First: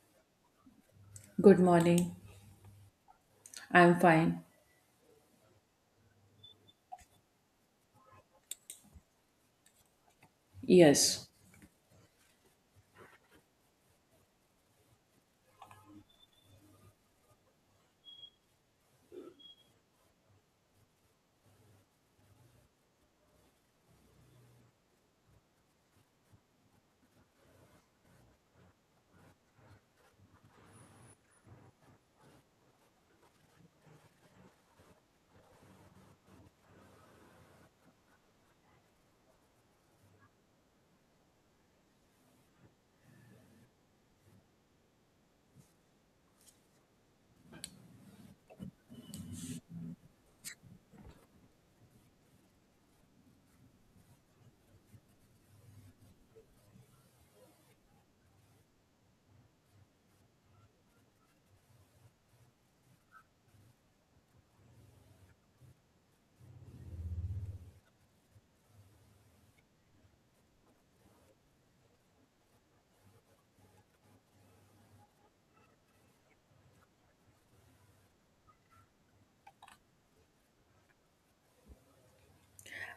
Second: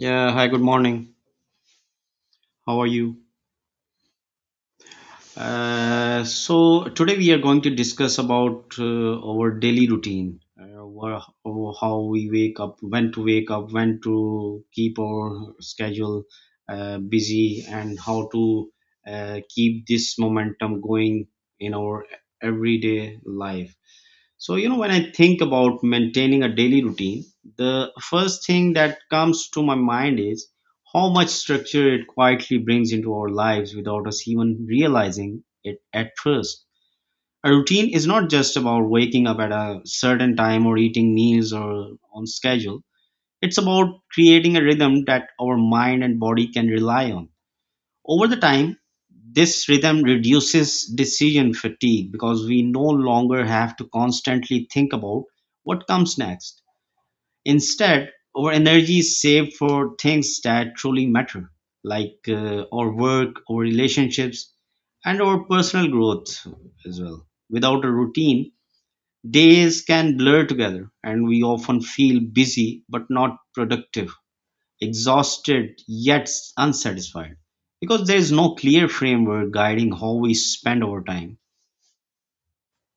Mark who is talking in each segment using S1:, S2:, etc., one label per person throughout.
S1: Yeah, hi, good morning.
S2: Good morning.
S1: How are you?
S2: I'm fine.
S1: So today we are going to discuss about our daily routine,
S2: Yes,
S1: how we wake up, when to wake up, when to keep our schedule busy, and how to keep this momentum going in our everyday life. So, when I think about maintaining a daily routine, the first thing that comes to my mind is how much structure it quietly brings into our lives without us even realizing it at first. A routine is not just about waking up at a certain time or eating meals or on schedule. It's about creating a rhythm that our mind and body can rely on over the time. This rhythm reduces decision fatigue because we no longer have to constantly think about what comes next. Instead, our energy is saved for things that truly matter, like our work, our relationships, and our personal growth as well. Without a routine, days can blur together and we often feel busy but not productive, exhausted yet unsatisfied because there is no clear framework guiding how we spend our time.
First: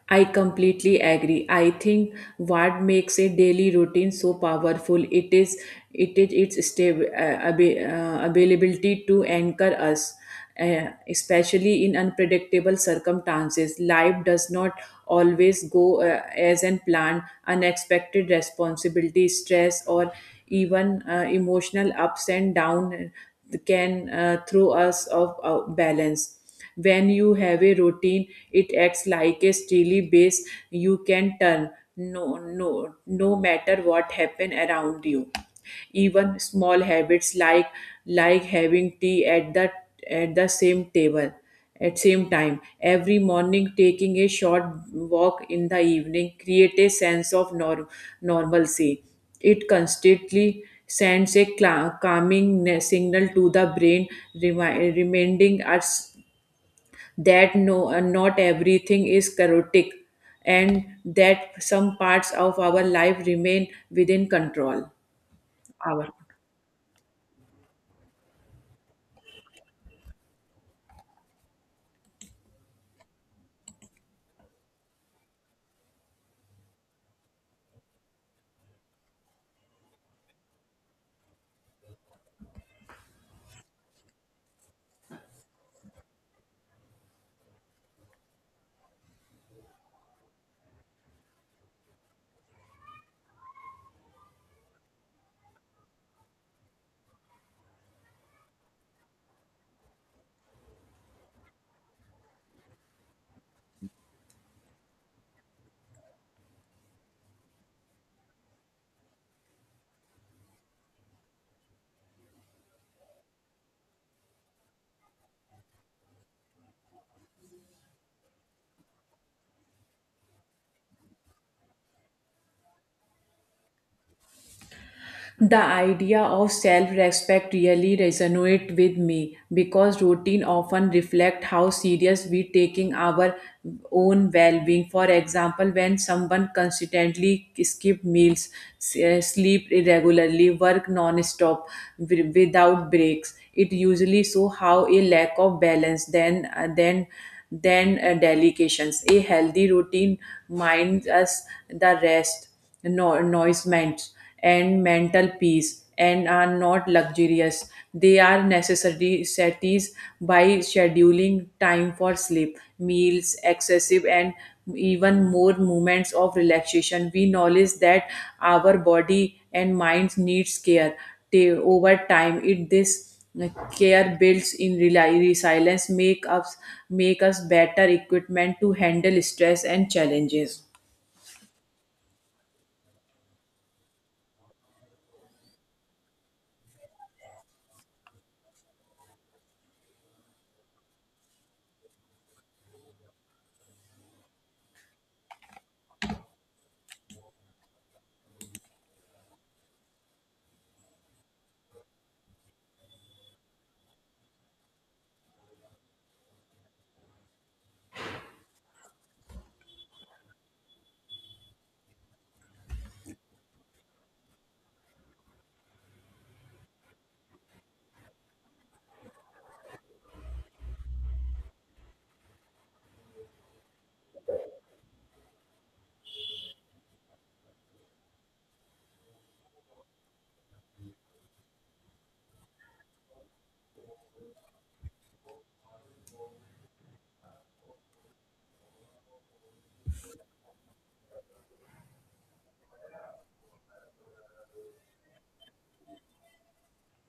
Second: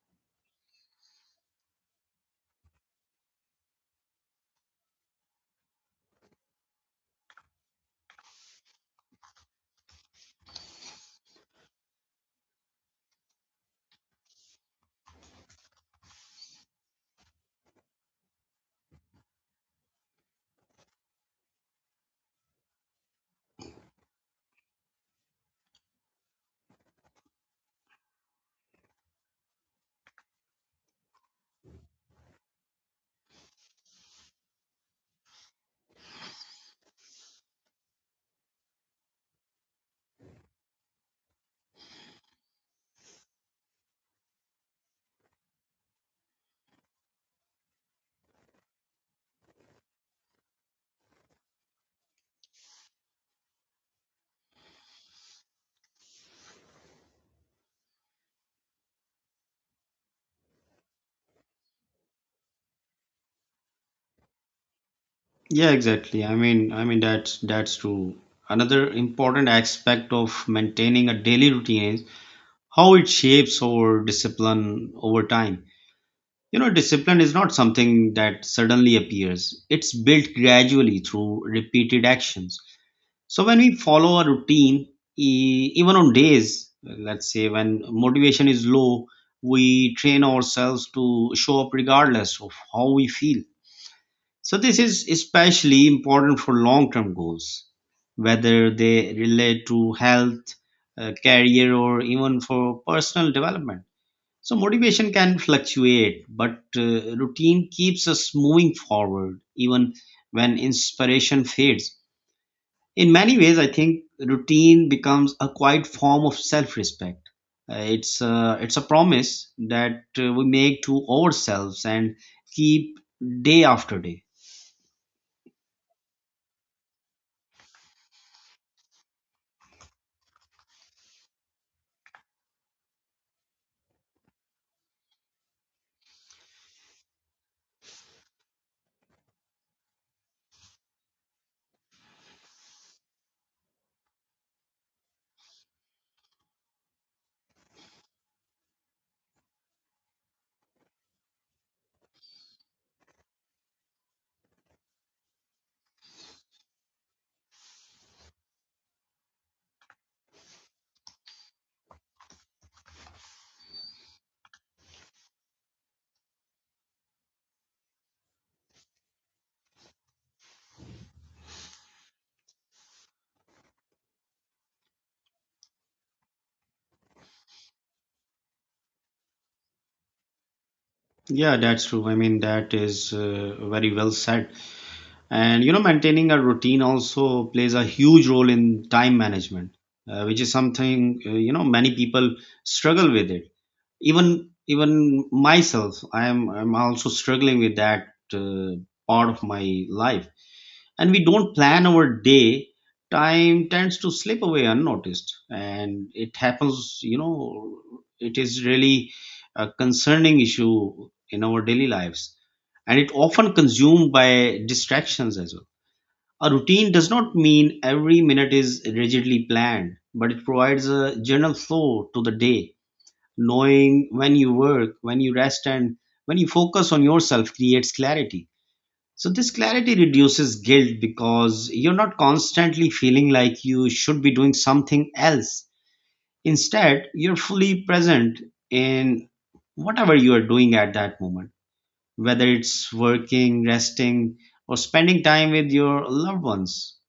S2: I completely agree. I think what makes a daily routine so powerful it is its stable availability to anchor us, especially in unpredictable circumstances. Life does not always go as an plan. Unexpected responsibility, stress, or even emotional ups and downs can throw us off balance. When you have a routine, it acts like a steely base you can turn no matter what happen around you. Even small habits like having tea at the same table at same time every morning, taking a short walk in the evening, create a sense of nor normalcy. It constantly sends a calming signal to the brain, reminding us that not everything is chaotic and that some parts of our life remain within control.
S1: Yeah,
S2: Our
S1: exactly. I mean that's true. Another important aspect of maintaining a daily routine is how it shapes our discipline over time. Discipline is not something that suddenly appears. It's built gradually through repeated actions. So when we follow a routine, even on days, let's say, when motivation is low, we train ourselves to show up regardless of how we feel. So this is especially important for long-term goals, whether they relate to health, career, or even for personal development. So motivation can fluctuate, but routine keeps us moving forward even when inspiration fades. In many ways, I think routine becomes a quiet form of self-respect. Uh, it's a, it's a promise that we make to ourselves and keep day after day.
S2: The idea of self-respect really resonates with me because routine often reflect how serious we taking our own well-being. For example, when someone consistently skip meals, sleep irregularly, work non-stop without breaks, it usually show how a lack of balance then delications. A healthy routine minds us the rest, nourishment, and mental peace and are not luxurious. They are necessary cities by scheduling time for sleep, meals, excessive and even more moments of relaxation. We knowledge that our body and minds needs care over time. It this care builds in resilience, make us better equipment to handle stress and challenges.
S1: Yeah, that's true. I mean, that is very well said. And maintaining a routine also plays a huge role in time management, which is something, many people struggle with it. Even even myself, I'm also struggling with that, uh, part of my life. And we don't plan our day, time tends to slip away unnoticed, and it happens. It is really a concerning issue in our daily lives, and it often consumed by distractions as well. A routine does not mean every minute is rigidly planned, but it provides a general flow to the day. Knowing when you work, when you rest, and when you focus on yourself creates clarity. So this clarity reduces guilt because you're not constantly feeling like you should be doing something else. Instead, you're fully present in whatever you are doing at that moment, whether it's working, resting, or spending time with your loved ones.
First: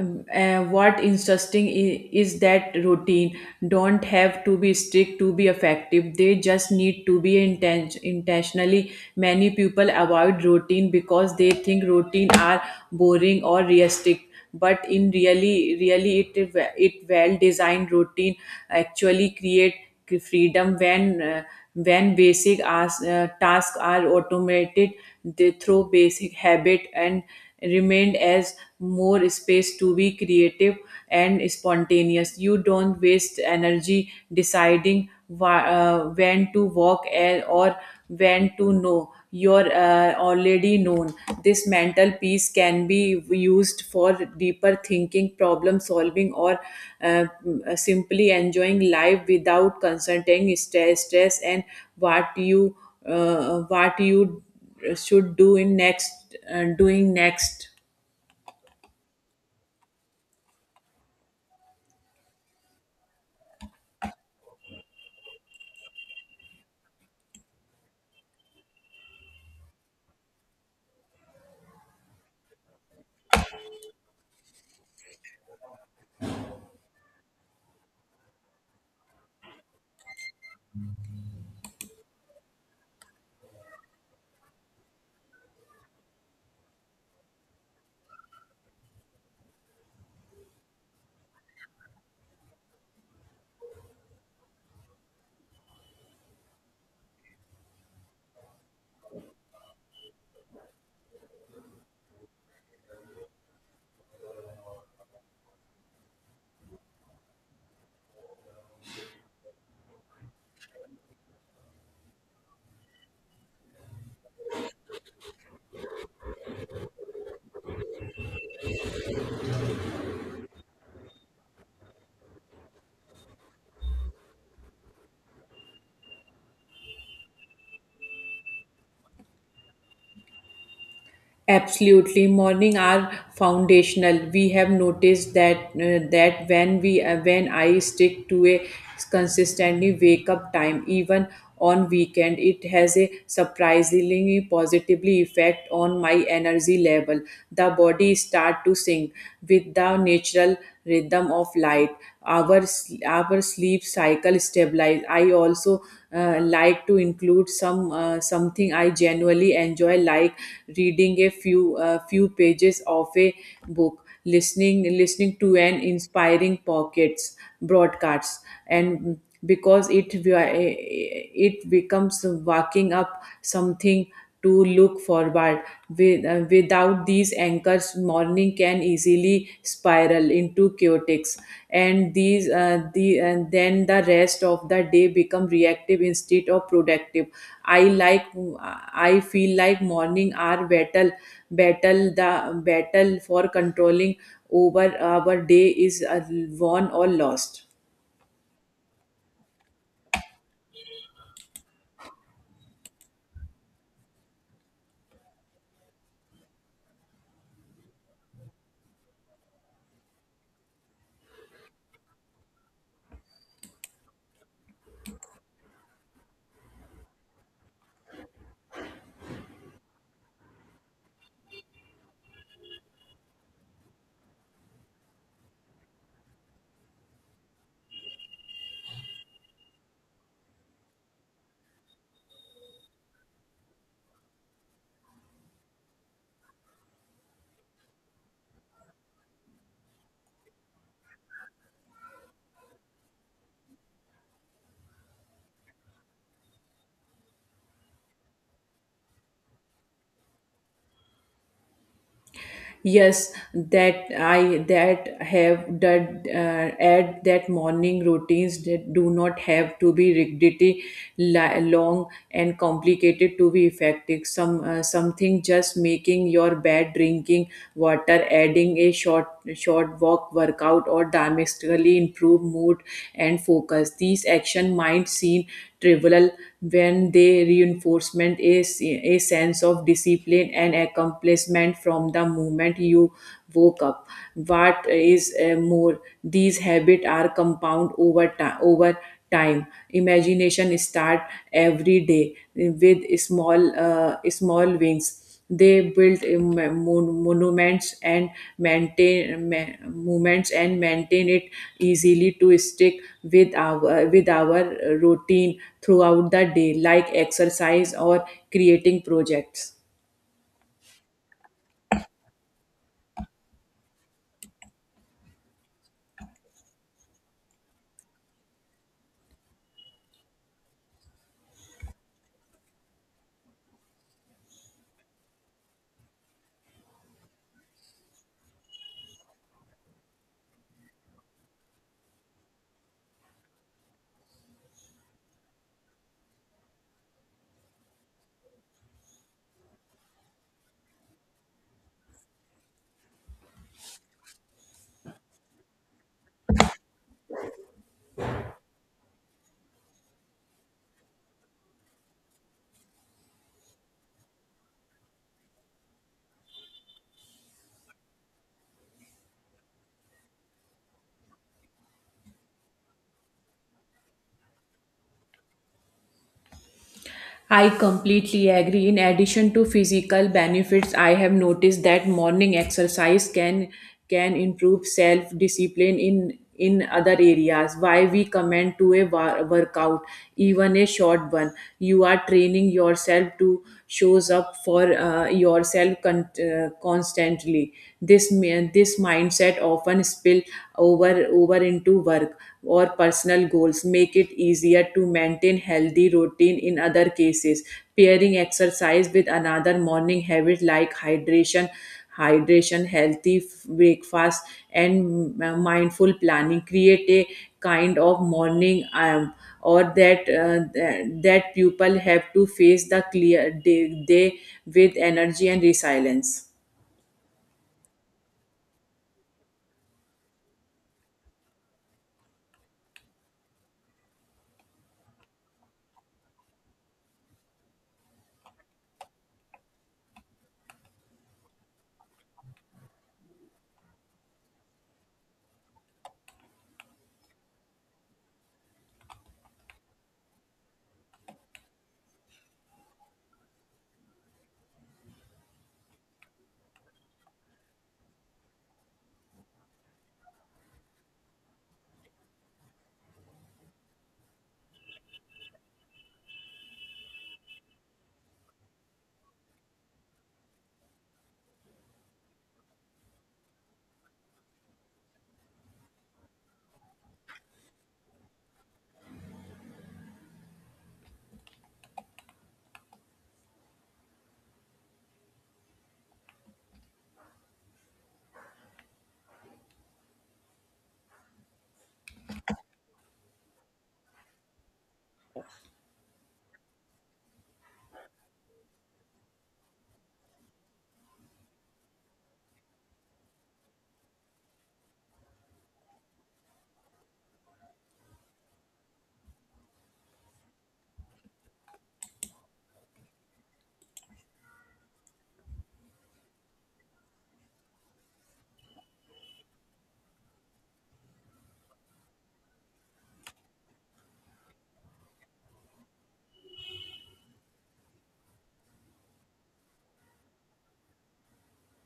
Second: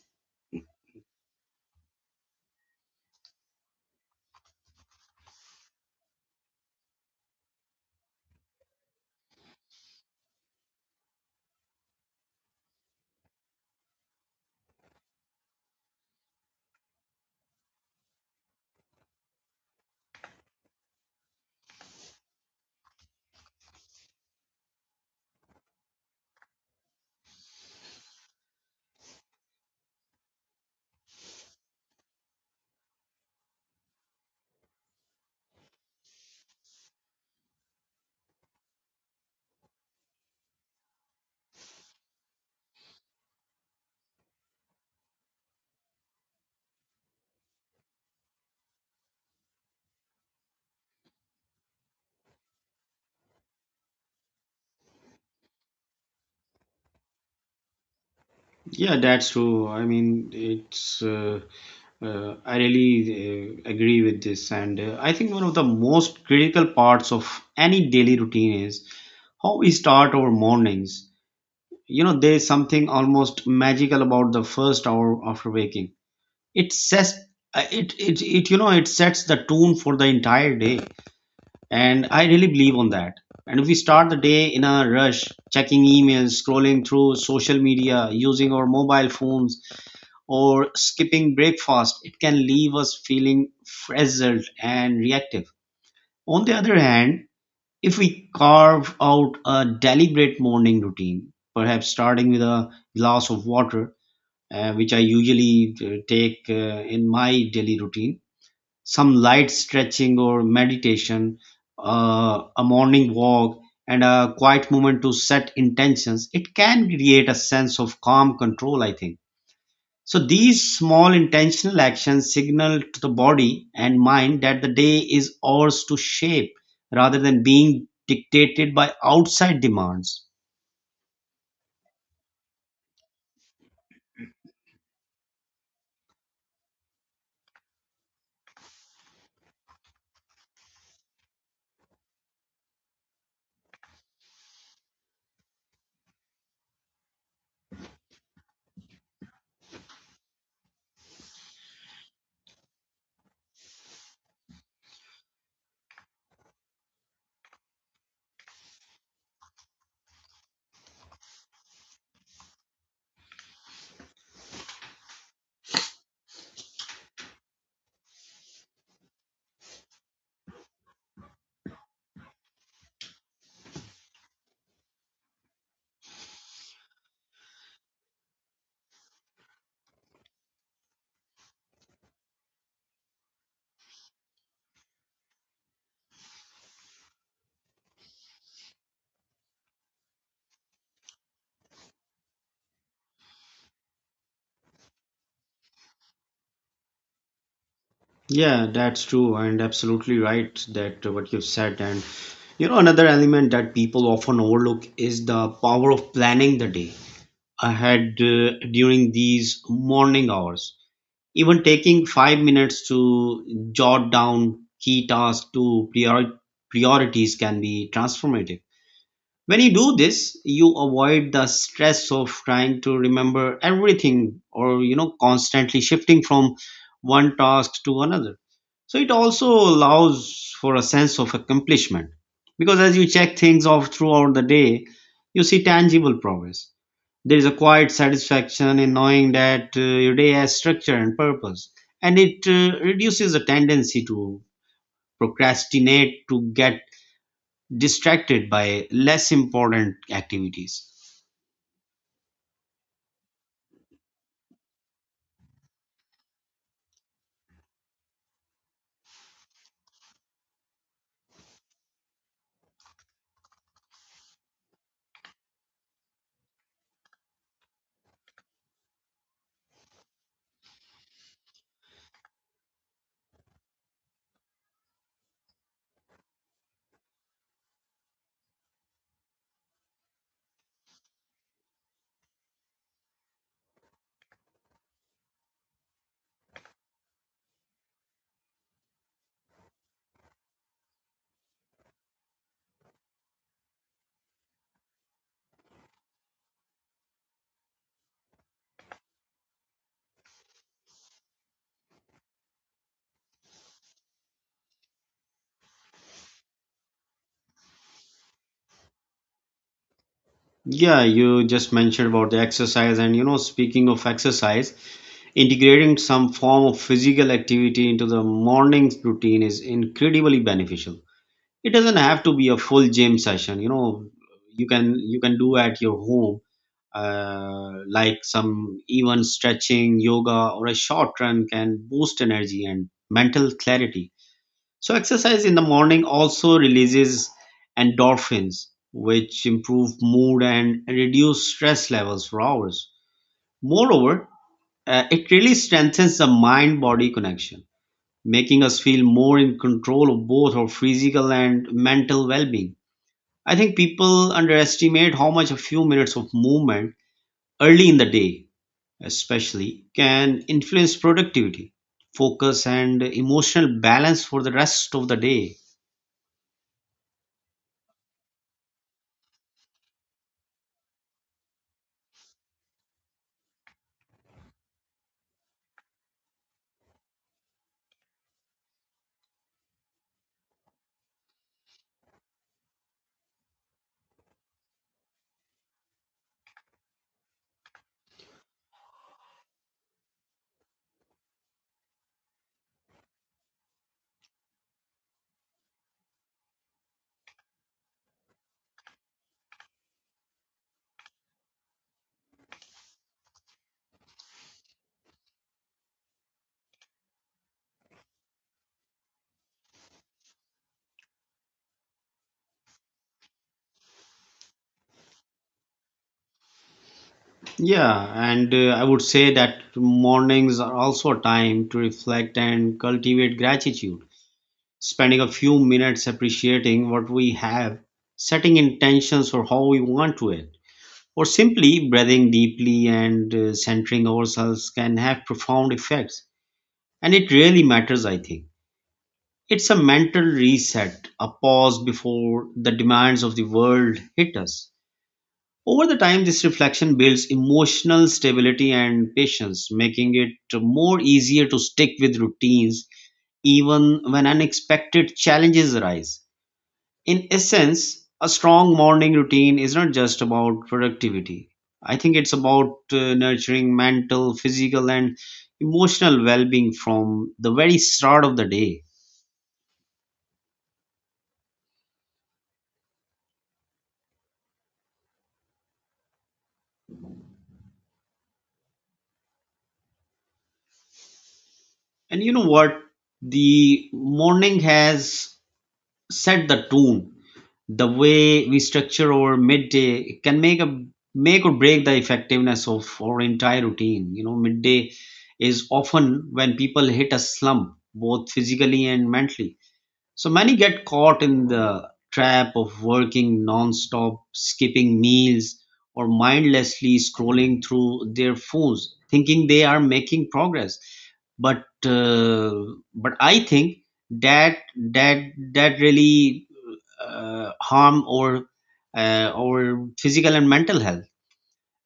S2: What interesting is that routine don't have to be strict to be effective, they just need to be intentionally. Many people avoid routine because they think routine are boring or realistic, but in really really it it well designed routine actually create freedom when when tasks are automated. They through basic habit and remained as more space to be creative and spontaneous. You don't waste energy deciding when to walk or when to know. You're already known. This mental piece can be used for deeper thinking, problem solving, or uh, simply enjoying life without consulting stress and what you what you should do in next doing next.
S1: Yeah, that's true. I mean, it's. I really agree with this, and I think one of the most critical parts of any daily routine is how we start our mornings. There is something almost magical about the first hour after waking. It sets it, it it you know it sets the tone for the entire day, and I really believe on that. And if we start the day in a rush, checking emails, scrolling through social media, using our mobile phones, or skipping breakfast, it can leave us feeling frazzled and reactive. On the other hand, if we carve out a deliberate morning routine, perhaps starting with a glass of water, which I usually take in my daily routine, some light stretching or meditation, a morning walk, and a quiet moment to set intentions, it can create a sense of calm control, I think. So these small intentional actions signal to the body and mind that the day is ours to shape rather than being dictated by outside demands.
S2: Absolutely, morning are foundational. We have noticed that when we when I stick to a consistently wake up time, even on weekend, it has a surprisingly positively effect on my energy level. The body start to sing with the natural rhythm of light. Our sleep cycle stabilize. I also like to include something I genuinely enjoy, like reading a few few pages of a book, listening to an inspiring pockets broadcasts, and because it becomes walking up something to look forward. With, without these anchors, morning can easily spiral into chaotic, and these the and then the rest of the day become reactive instead of productive. I like I feel like morning are battle battle the battle for controlling over our day is won or lost.
S1: Yeah, that's true, and absolutely right that what you've said. And another element that people often overlook is the power of planning the day ahead during these morning hours. Even taking 5 minutes to jot down key tasks to priorities can be transformative. When you do this, you avoid the stress of trying to remember everything or, constantly shifting from one task to another. So it also allows for a sense of accomplishment because as you check things off throughout the day, you see tangible progress. There is a quiet satisfaction in knowing that your day has structure and purpose, and it reduces the tendency to procrastinate, to get distracted by less important activities.
S2: Yes, that I that have that add that morning routines that do not have to be rigidity long and complicated to be effective. Something just making your bed, drinking water, adding a short walk, workout, or dramatically improve mood and focus. These action might seem trivial when they reinforcement a sense of discipline and accomplishment placement from the moment you woke up. What is more, these habits are compound over time. Over time imagination start every day with small wings. They built monuments and maintain movements and maintain it easily to stick with our routine throughout the day, like exercise or creating projects.
S1: Yeah, you just mentioned about the exercise, and speaking of exercise, integrating some form of physical activity into the morning routine is incredibly beneficial. It doesn't have to be a full gym session. You can do at your home, like some even stretching, yoga, or a short run can boost energy and mental clarity. So exercise in the morning also releases endorphins, which improve mood and reduce stress levels for hours. Moreover, it really strengthens the mind-body connection, making us feel more in control of both our physical and mental well-being. I think people underestimate how much a few minutes of movement early in the day, especially, can influence productivity, focus, and emotional balance for the rest of the day.
S2: I completely agree. In addition to physical benefits, I have noticed that morning exercise can improve self discipline in other areas. Why we command to a workout, even a short one, you are training yourself to shows up for yourself constantly. This mindset often spill over into to work or personal goals make it easier to maintain healthy routine in other cases, pairing exercise with another morning habit like hydration healthy breakfast and mindful planning create a kind of morning or that that people have to face the clear day with energy and resilience.
S1: Yeah, and I would say that mornings are also a time to reflect and cultivate gratitude. Spending a few minutes appreciating what we have, setting intentions for how we want to it, or simply breathing deeply and centering ourselves can have profound effects. And it really matters, I think. It's a mental reset, a pause before the demands of the world hit us. Over the time, this reflection builds emotional stability and patience, making it more easier to stick with routines even when unexpected challenges arise. In essence, a strong morning routine is not just about productivity. I think it's about nurturing mental, physical, and emotional well being from the very start of the day. And you know what? The morning has set the tone. The way we structure our midday can make or break the effectiveness of our entire routine. Midday is often when people hit a slump, both physically and mentally. So many get caught in the trap of working non-stop, skipping meals, or mindlessly scrolling through their phones thinking they are making progress, but but I think that that really harm or our physical and mental health,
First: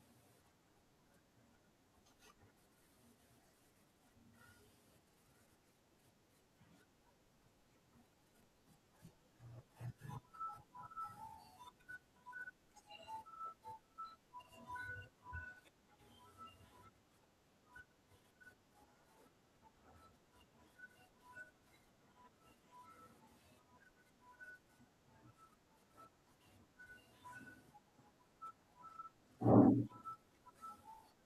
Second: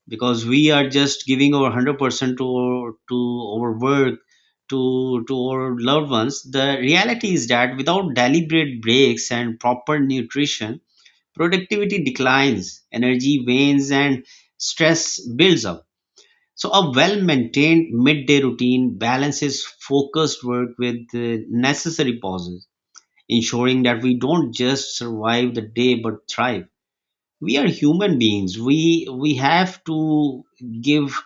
S1: because we are just giving our 100% to our work, to our loved ones. The reality is that without deliberate breaks and proper nutrition, productivity declines, energy wanes, and stress builds up. So a well maintained midday routine balances focused work with the necessary pauses, ensuring that we don't just survive the day but thrive. We are human beings. We have to give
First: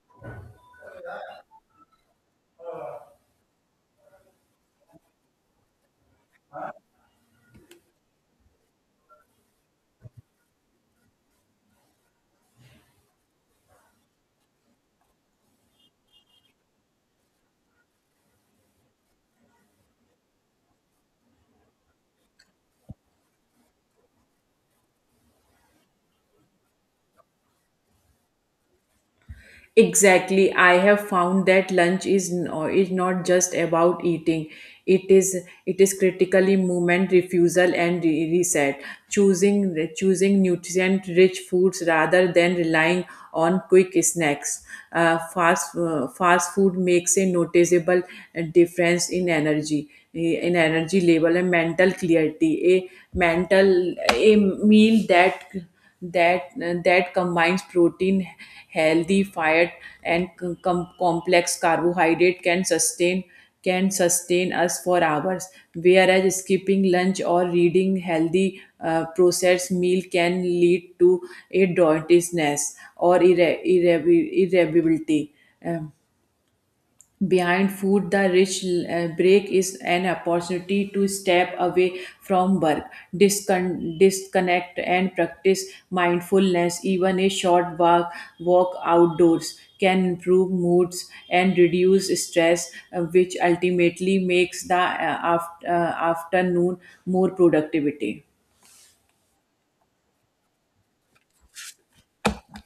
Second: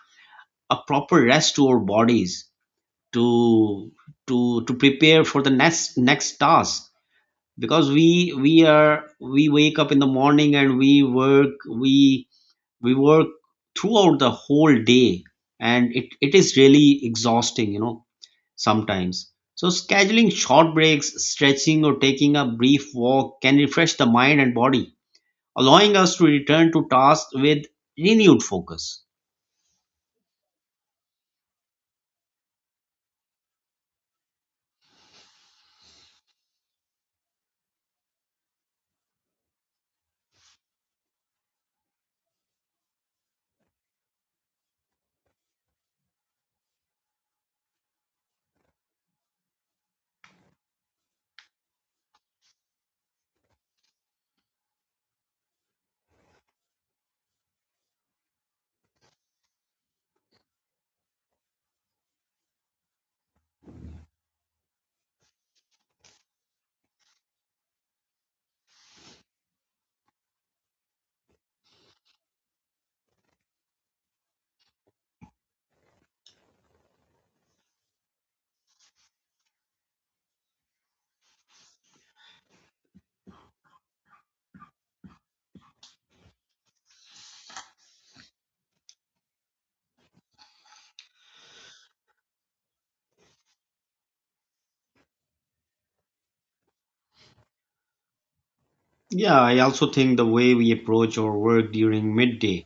S1: a proper rest to our bodies, to to prepare for the next task, because we wake up in the morning and we work throughout the whole day. And it is really exhausting, sometimes. So scheduling short breaks, stretching, or taking a brief walk can refresh the mind and body, allowing us to return to tasks with renewed focus.
S2: Exactly. I have found that lunch is not just about eating. It is critically movement refusal and reset. Choosing nutrient rich foods rather than relying on quick snacks. Fast food makes a noticeable difference in energy level and mental clarity. A meal that combines protein, healthy fat, and complex carbohydrate can sustain us for hours. Whereas skipping lunch or reading healthy processed meal can lead to a dauntlessness or irreversibility behind food. The rich break is an opportunity to step away from work, disconnect and practice mindfulness. Even a short walk walk outdoors can improve moods and reduce stress, which ultimately makes the afternoon more productivity.
S1: Yeah, I also think the way we approach our work during midday,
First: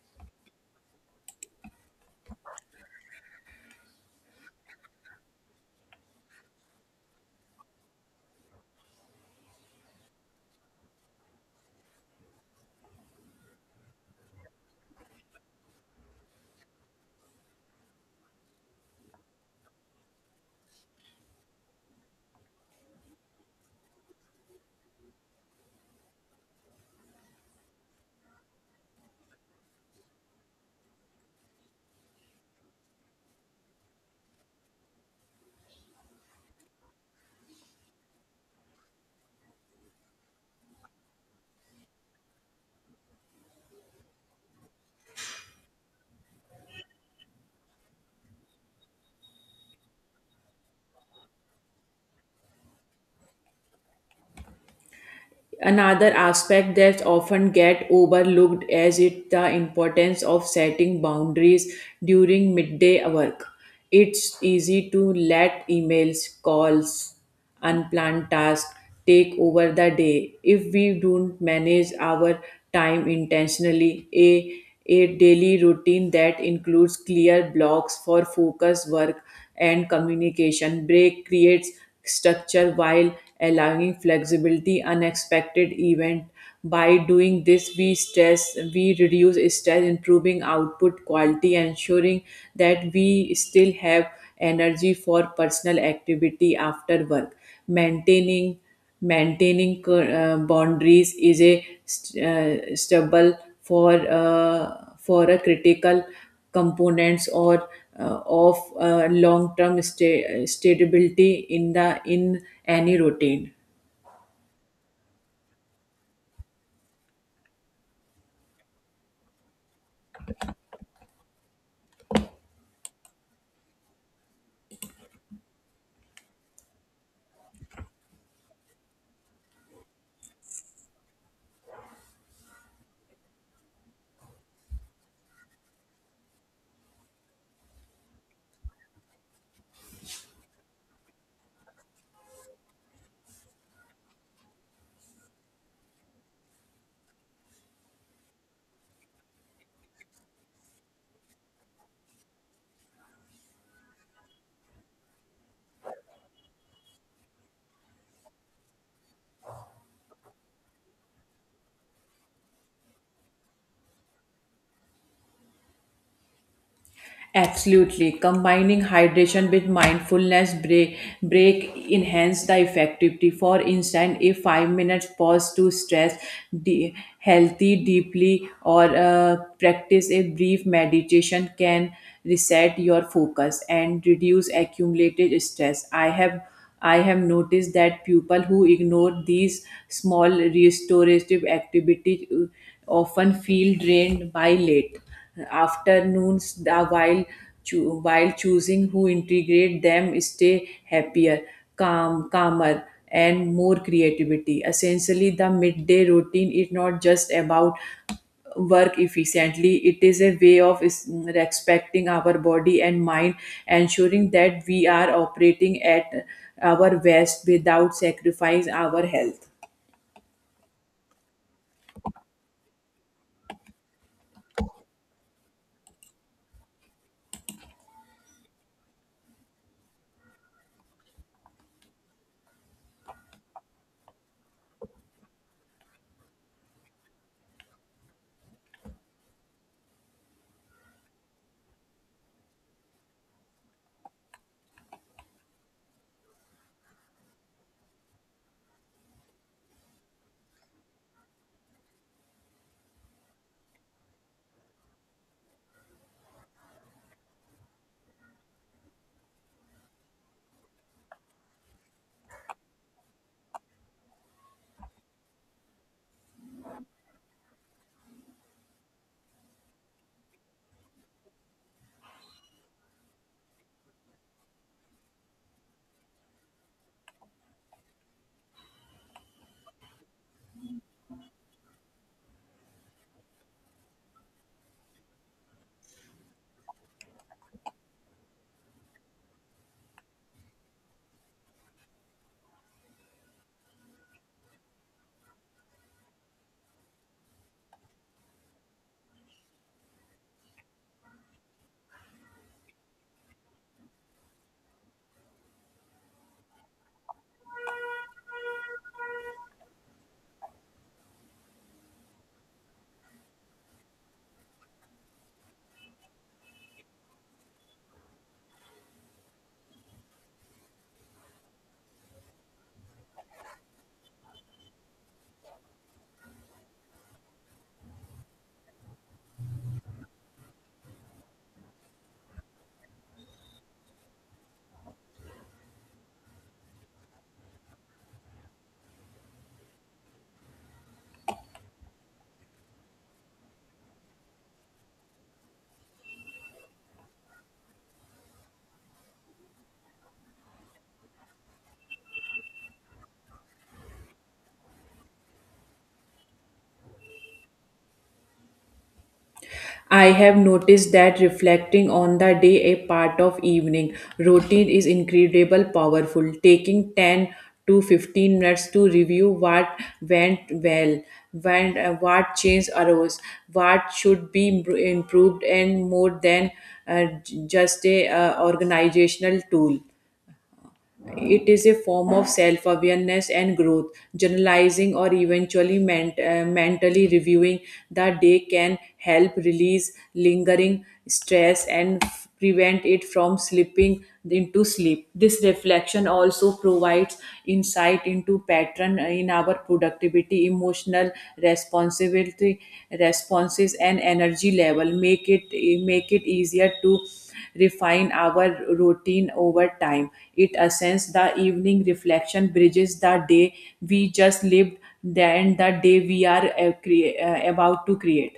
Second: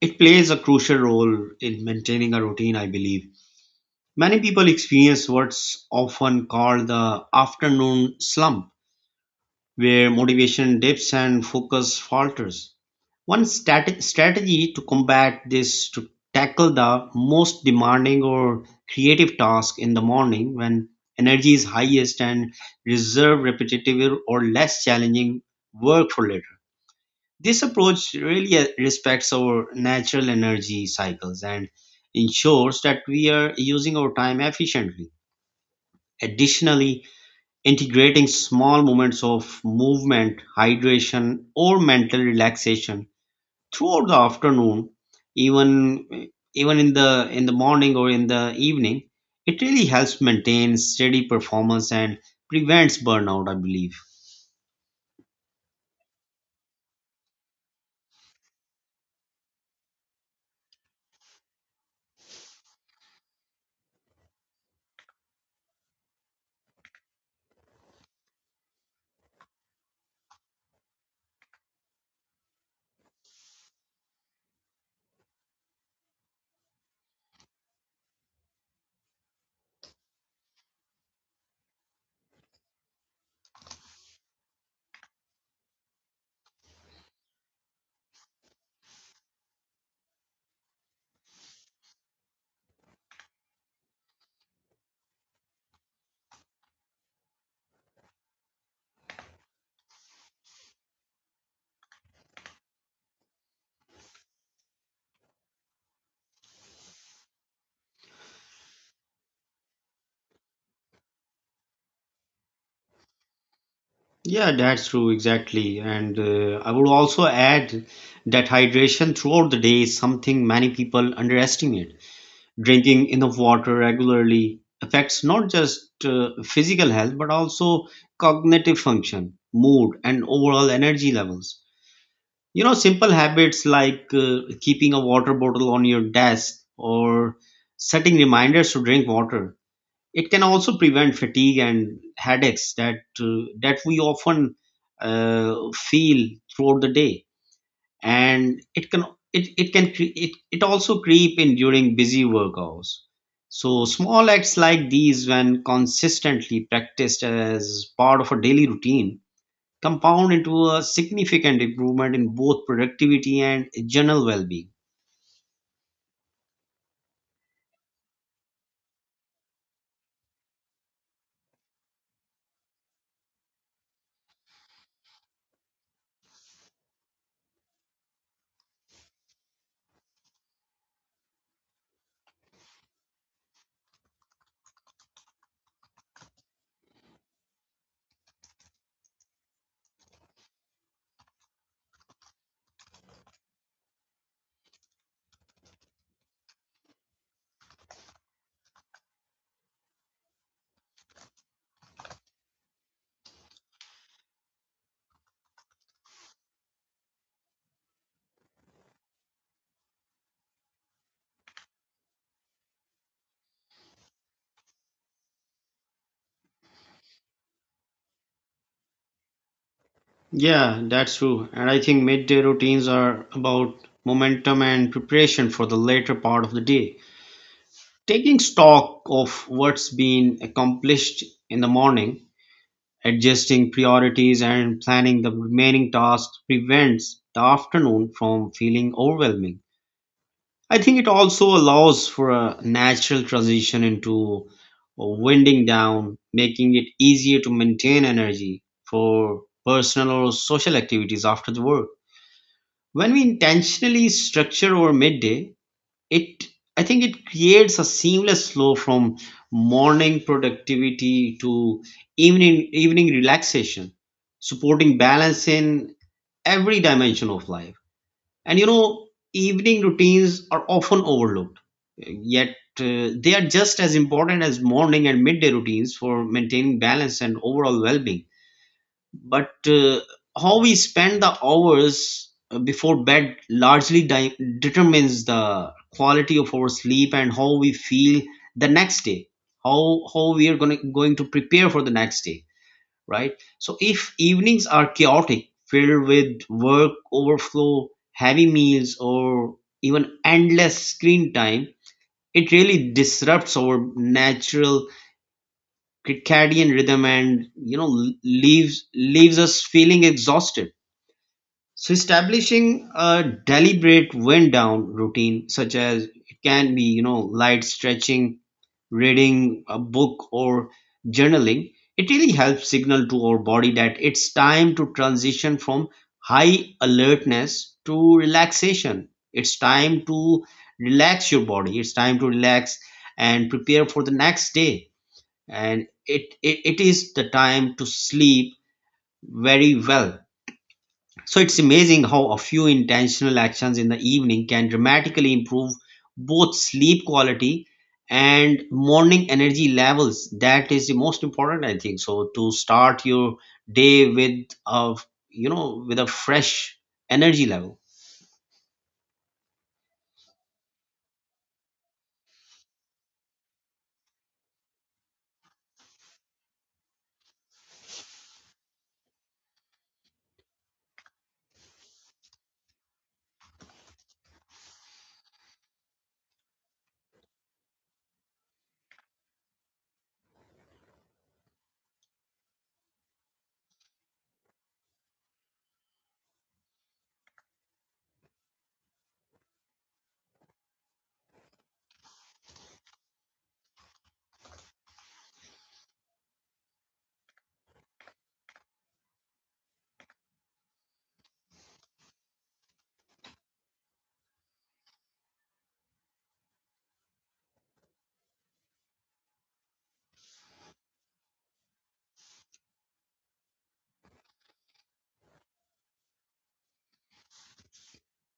S1: it plays a crucial role in maintaining a routine, I believe. Many people experience what's often called the afternoon slump, where motivation dips and focus falters. One strategy to combat this to tackle the most demanding or creative task in the morning when energy is highest and reserve repetitive or less challenging work for later. This approach really respects our natural energy cycles and ensures that we are using our time efficiently. Additionally, integrating small moments of movement, hydration, or mental relaxation throughout the afternoon, even even in the morning or in the evening, it really helps maintain steady performance and prevents burnout, I believe.
S2: Another aspect that often get overlooked is it the importance of setting boundaries during midday work. It's easy to let emails, calls, unplanned tasks take over the day if we don't manage our time intentionally. A daily routine that includes clear blocks for focus work and communication break creates structure while allowing flexibility unexpected event. By doing this we reduce stress, improving output quality, ensuring that we still have energy for personal activity after work. Maintaining maintaining uh, boundaries is a stubble for a critical components or of long term stability in any routine.
S1: Yeah, that's true, exactly. And I would also add that hydration throughout the day is something many people underestimate. Drinking enough water regularly affects not just physical health but also cognitive function, mood, and overall energy levels. You know, simple habits like keeping a water bottle on your desk or setting reminders to drink water. It can also prevent fatigue and headaches that that we often feel throughout the day, and it can it also creep in during busy work hours. So small acts like these, when consistently practiced as part of a daily routine, compound into a significant improvement in both productivity and general well-being.
S2: Absolutely. Combining hydration with mindfulness break enhance the effectivity. For instance, a 5 minutes pause to stress de- healthy deeply or practice a brief meditation can reset your focus and reduce accumulated stress. I have noticed that people who ignore these small restorative activities often feel drained by late afternoons, while, while choosing who integrate them stay happier, calmer and more creativity. Essentially the midday routine is not just about work efficiently. It is a way of respecting our body and mind, ensuring that we are operating at our best without sacrificing our health.
S1: Yeah, that's true. And I think midday routines are about momentum and preparation for the later part of the day, taking stock of what's been accomplished in the morning. Adjusting priorities and planning the remaining tasks prevents the afternoon from feeling overwhelming. I think it also allows for a natural transition into winding down, making it easier to maintain energy for personal or social activities after the work. When we intentionally structure our midday, it I think it creates a seamless flow from morning productivity to evening relaxation, supporting balance in every dimension of life. And you know, evening routines are often overlooked, yet they are just as important as morning and midday routines for maintaining balance and overall well-being. But how we spend the hours before bed largely determines the quality of our sleep and how we feel the next day, how we are going to prepare for the next day, right? So if evenings are chaotic, filled with work overflow, heavy meals, or even endless screen time, it really disrupts our natural circadian rhythm and, you know, leaves us feeling exhausted. So establishing a deliberate wind down routine, such as, it can be, you know, light stretching, reading a book, or journaling, it really helps signal to our body that it's time to transition from high alertness to relaxation. It's time to relax your body. It's time to relax and prepare for the next day. And it is the time to sleep very well. So it's amazing how a few intentional actions in the evening can dramatically improve both sleep quality and morning energy levels. That is the most important, I think. So to start your day with a, you know, with a fresh energy level.
S2: I have noticed that reflecting on the day a part of evening routine is incredible powerful. Taking 10 to 15 minutes to review what went well, when, what change arose, what should be improved and more than j- just a organizational tool. It is a form of self awareness and growth. Journalizing or eventually mentally reviewing the day can help release lingering stress and prevent it from slipping into sleep. This reflection also provides insight into pattern in our productivity, emotional responsibility, responses, and energy level. Make it easier to refine our routine over time. It ascends the evening reflection bridges the day we just lived, then the day we are about to create.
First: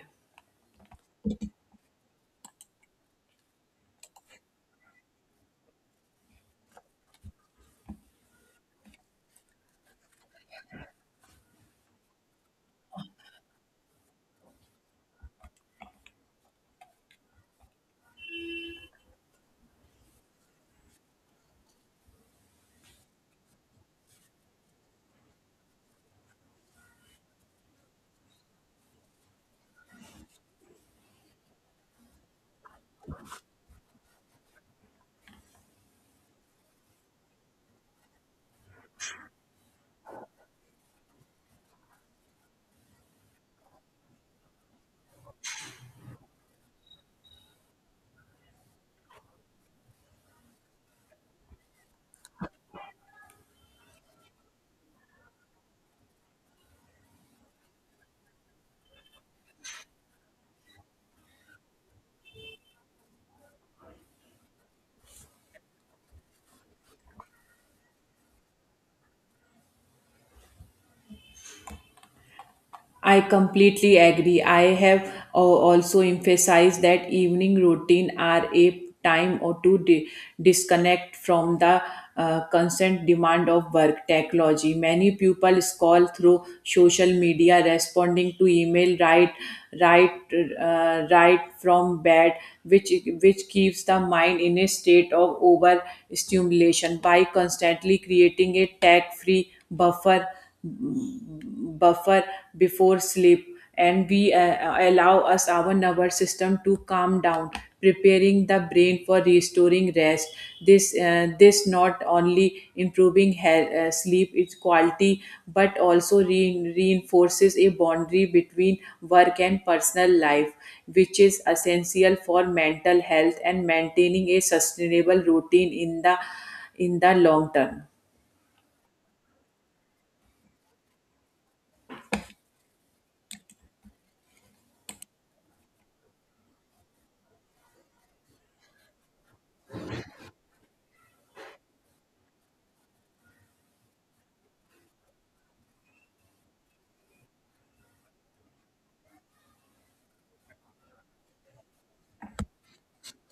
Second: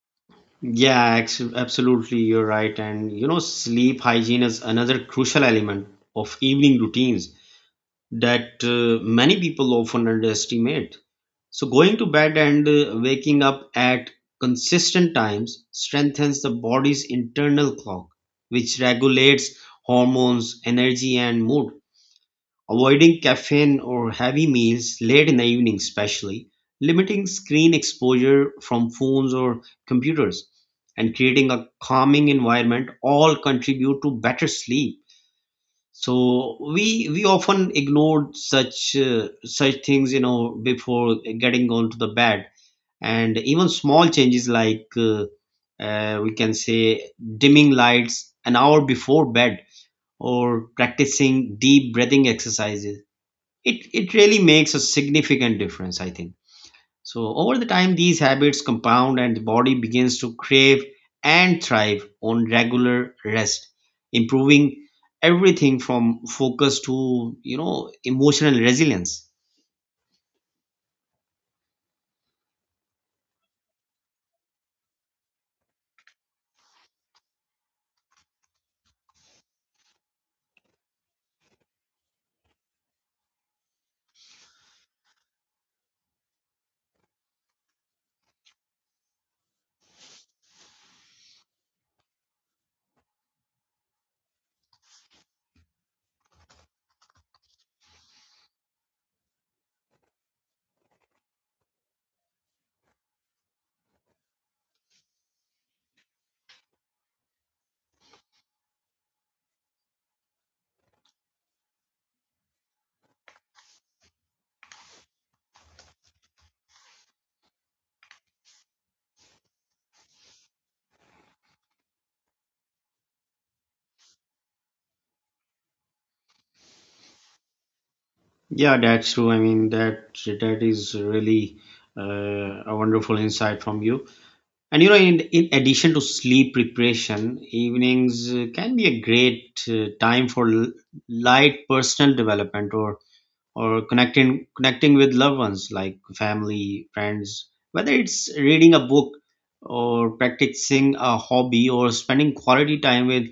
S1: Yeah, absolutely, you're right. And you know, sleep hygiene is another crucial element of evening routines that many people often underestimate. So, going to bed and waking up at consistent times strengthens the body's internal clock, which regulates hormones, energy, and mood. Avoiding caffeine or heavy meals late in the evening, especially limiting screen exposure from phones or computers, and creating a calming environment all contribute to better sleep. So we often ignored such such things, you know, before getting onto the bed. And even small changes like we can say, dimming lights an hour before bed or practicing deep breathing exercises, it really makes a significant difference, I think. So over the time, these habits compound and the body begins to crave and thrive on regular rest, improving everything from focus to, you know, emotional resilience.
S2: I completely agree. I have also emphasized that evening routine are a time or to disconnect from the constant demand of work technology. Many people scroll through social media, responding to email right, right from bed, which which keeps the mind in a state of overstimulation. By constantly creating a tech-free buffer before sleep, and we allow us our nervous system to calm down, preparing the brain for restoring rest. This not only improving sleep its quality but also reinforces a boundary between work and personal life, which is essential for mental health and maintaining a sustainable routine in the long term.
S1: Yeah, that's true. I mean, that is really a wonderful insight from you. And you know, in addition to sleep preparation, evenings can be a great time for light personal development, or connecting with loved ones like family, friends, whether it's reading a book or practicing a hobby or spending quality time with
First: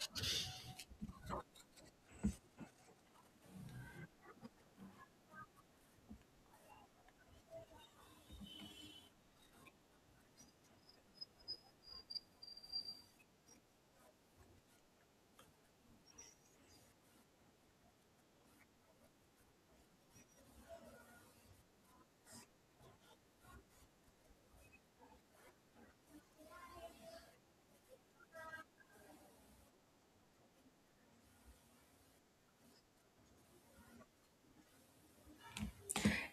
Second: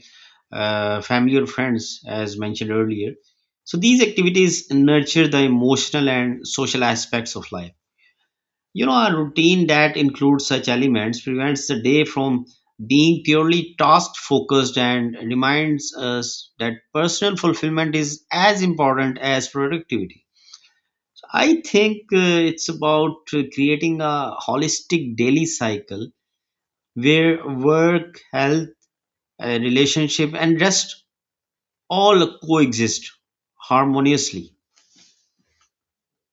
S1: family or friends, as mentioned earlier. So these activities nurture the emotional and social aspects of life. You know, a routine that includes such elements prevents the day from being purely task focused and reminds us that personal fulfillment is as important as productivity. I think it's about creating a holistic daily cycle where work, health, relationship, and rest all coexist harmoniously.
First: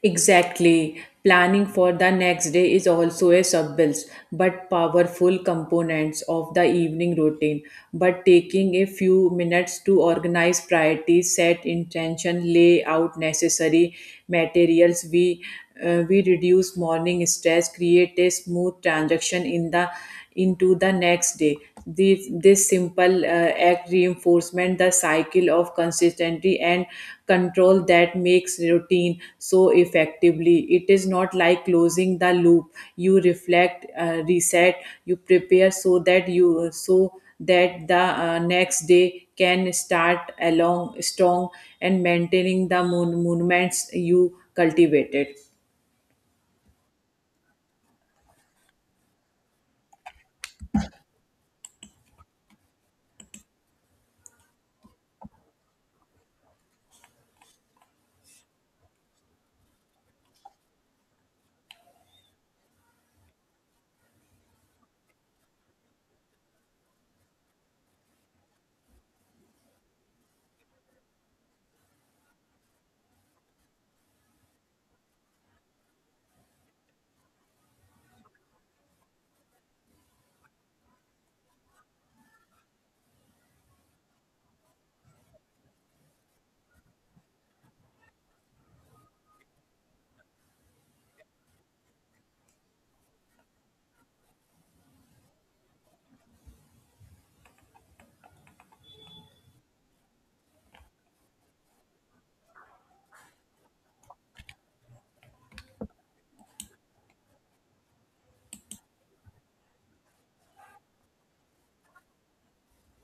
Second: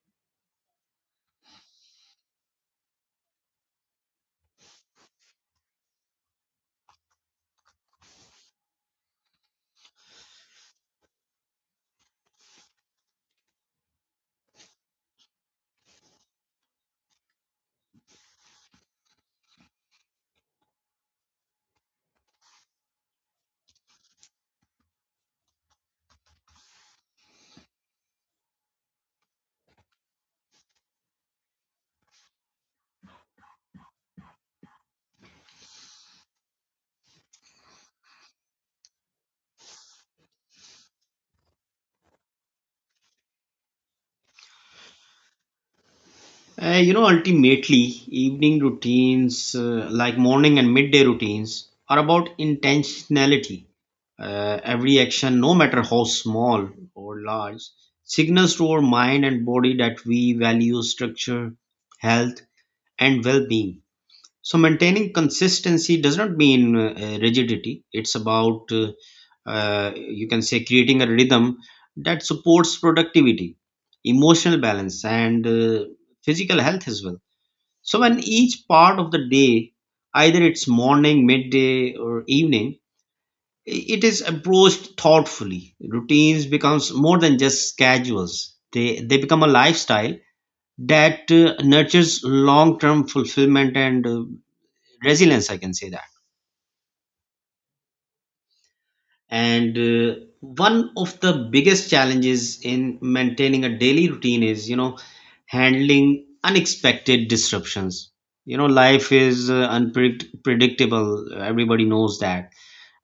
S2: Exactly. Planning for the next day is also a subtle but powerful component of the evening routine. But taking a few minutes to organize priorities, set intention, lay out necessary materials, we reduce morning stress, create a smooth transaction in the into the next day. This simple act reinforcement the cycle of consistency and control that makes routine so effectively. It is not like closing the loop. You reflect, reset, you prepare so that you so that the next day can start along strong and maintaining the monuments you cultivated.
S1: You know, ultimately, evening routines, like morning and midday routines, are about intentionality. Every action, no matter how small or large, signals to our mind and body that we value structure, health, and well being. So maintaining consistency does not mean rigidity. It's about you can say, creating a rhythm that supports productivity, emotional balance, and physical health as well. So when each part of the day, either it's morning, midday, or evening, it is approached thoughtfully, routines becomes more than just schedules. They become a lifestyle that nurtures long-term fulfillment and resilience, I can say that. And one of the biggest challenges in maintaining a daily routine is, you know, handling unexpected disruptions. You know, life is unpredictable, everybody knows that.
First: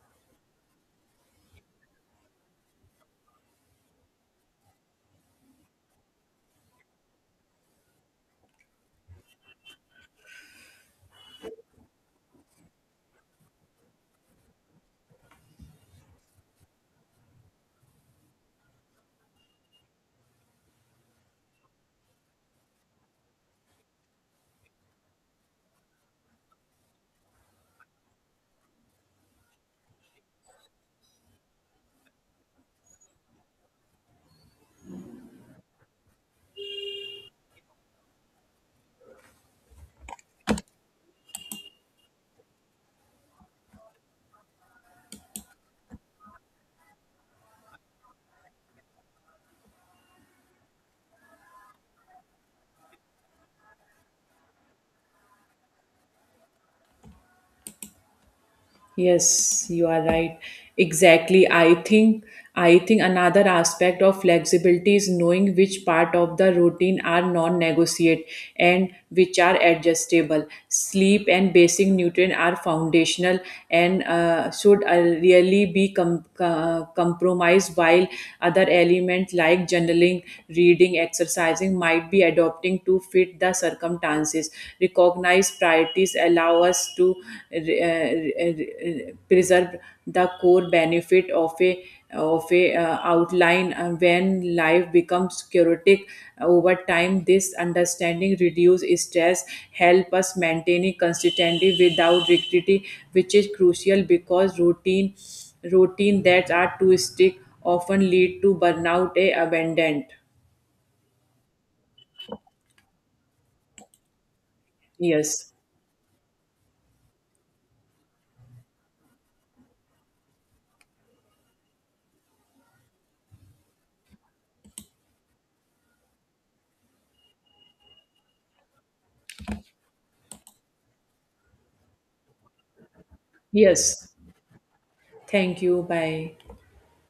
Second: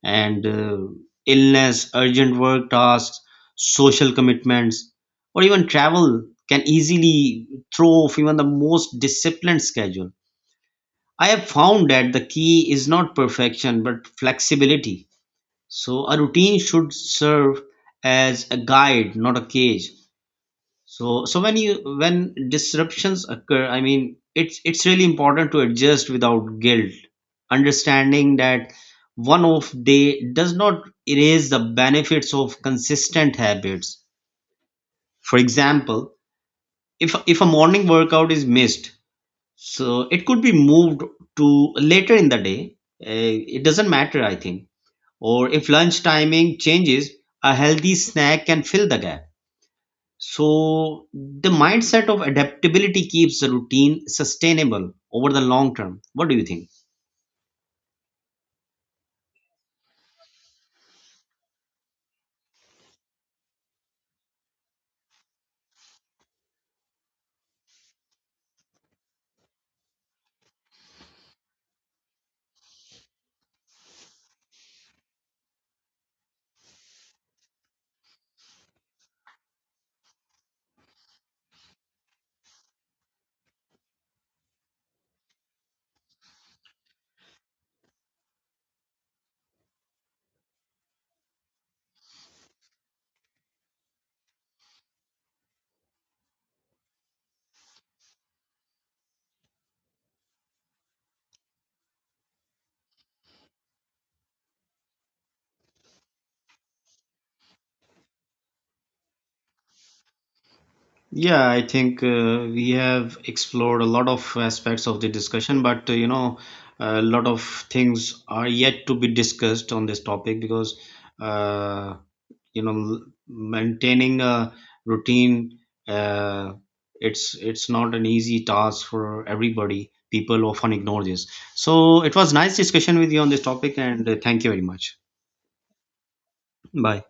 S1: And illness, urgent work tasks, social commitments, or even travel can easily throw off even the most disciplined schedule. I have found that the key is not perfection but flexibility. So a routine should serve as a guide, not a cage. So when disruptions occur, I mean, it's really important to adjust without guilt, understanding that one off day does not erase the benefits of consistent habits. For example, if a morning workout is missed, so it could be moved to later in the day. It doesn't matter, I think, or if lunch timing changes, a healthy snack can fill the gap. So, the mindset of adaptability keeps the routine sustainable over the long term. What do you think?
S2: Yes, you are right. Exactly. I think another aspect of flexibility is knowing which part of the routine are non-negotiable and which are adjustable. Sleep and basic nutrient are foundational and should really be compromised, while other elements like journaling, reading, exercising might be adopting to fit the circumstances. Recognize priorities allow us to preserve the core benefit of a outline when life becomes chaotic. Over time this understanding reduces stress, help us maintaining consistency without rigidity, which is crucial because routine that are too strict often lead to burnout and abandonment.
S1: Yeah, I think we have explored a lot of aspects of the
S2: Yes.
S1: discussion, but you know, a lot of things are yet to be discussed on this topic, because uh, you know, maintaining a routine, uh, it's not an easy task for everybody, people often ignore this. So it was nice discussion with you on this topic, and
S2: Yes,
S1: thank you very much.
S2: thank you. Bye.
S1: Bye.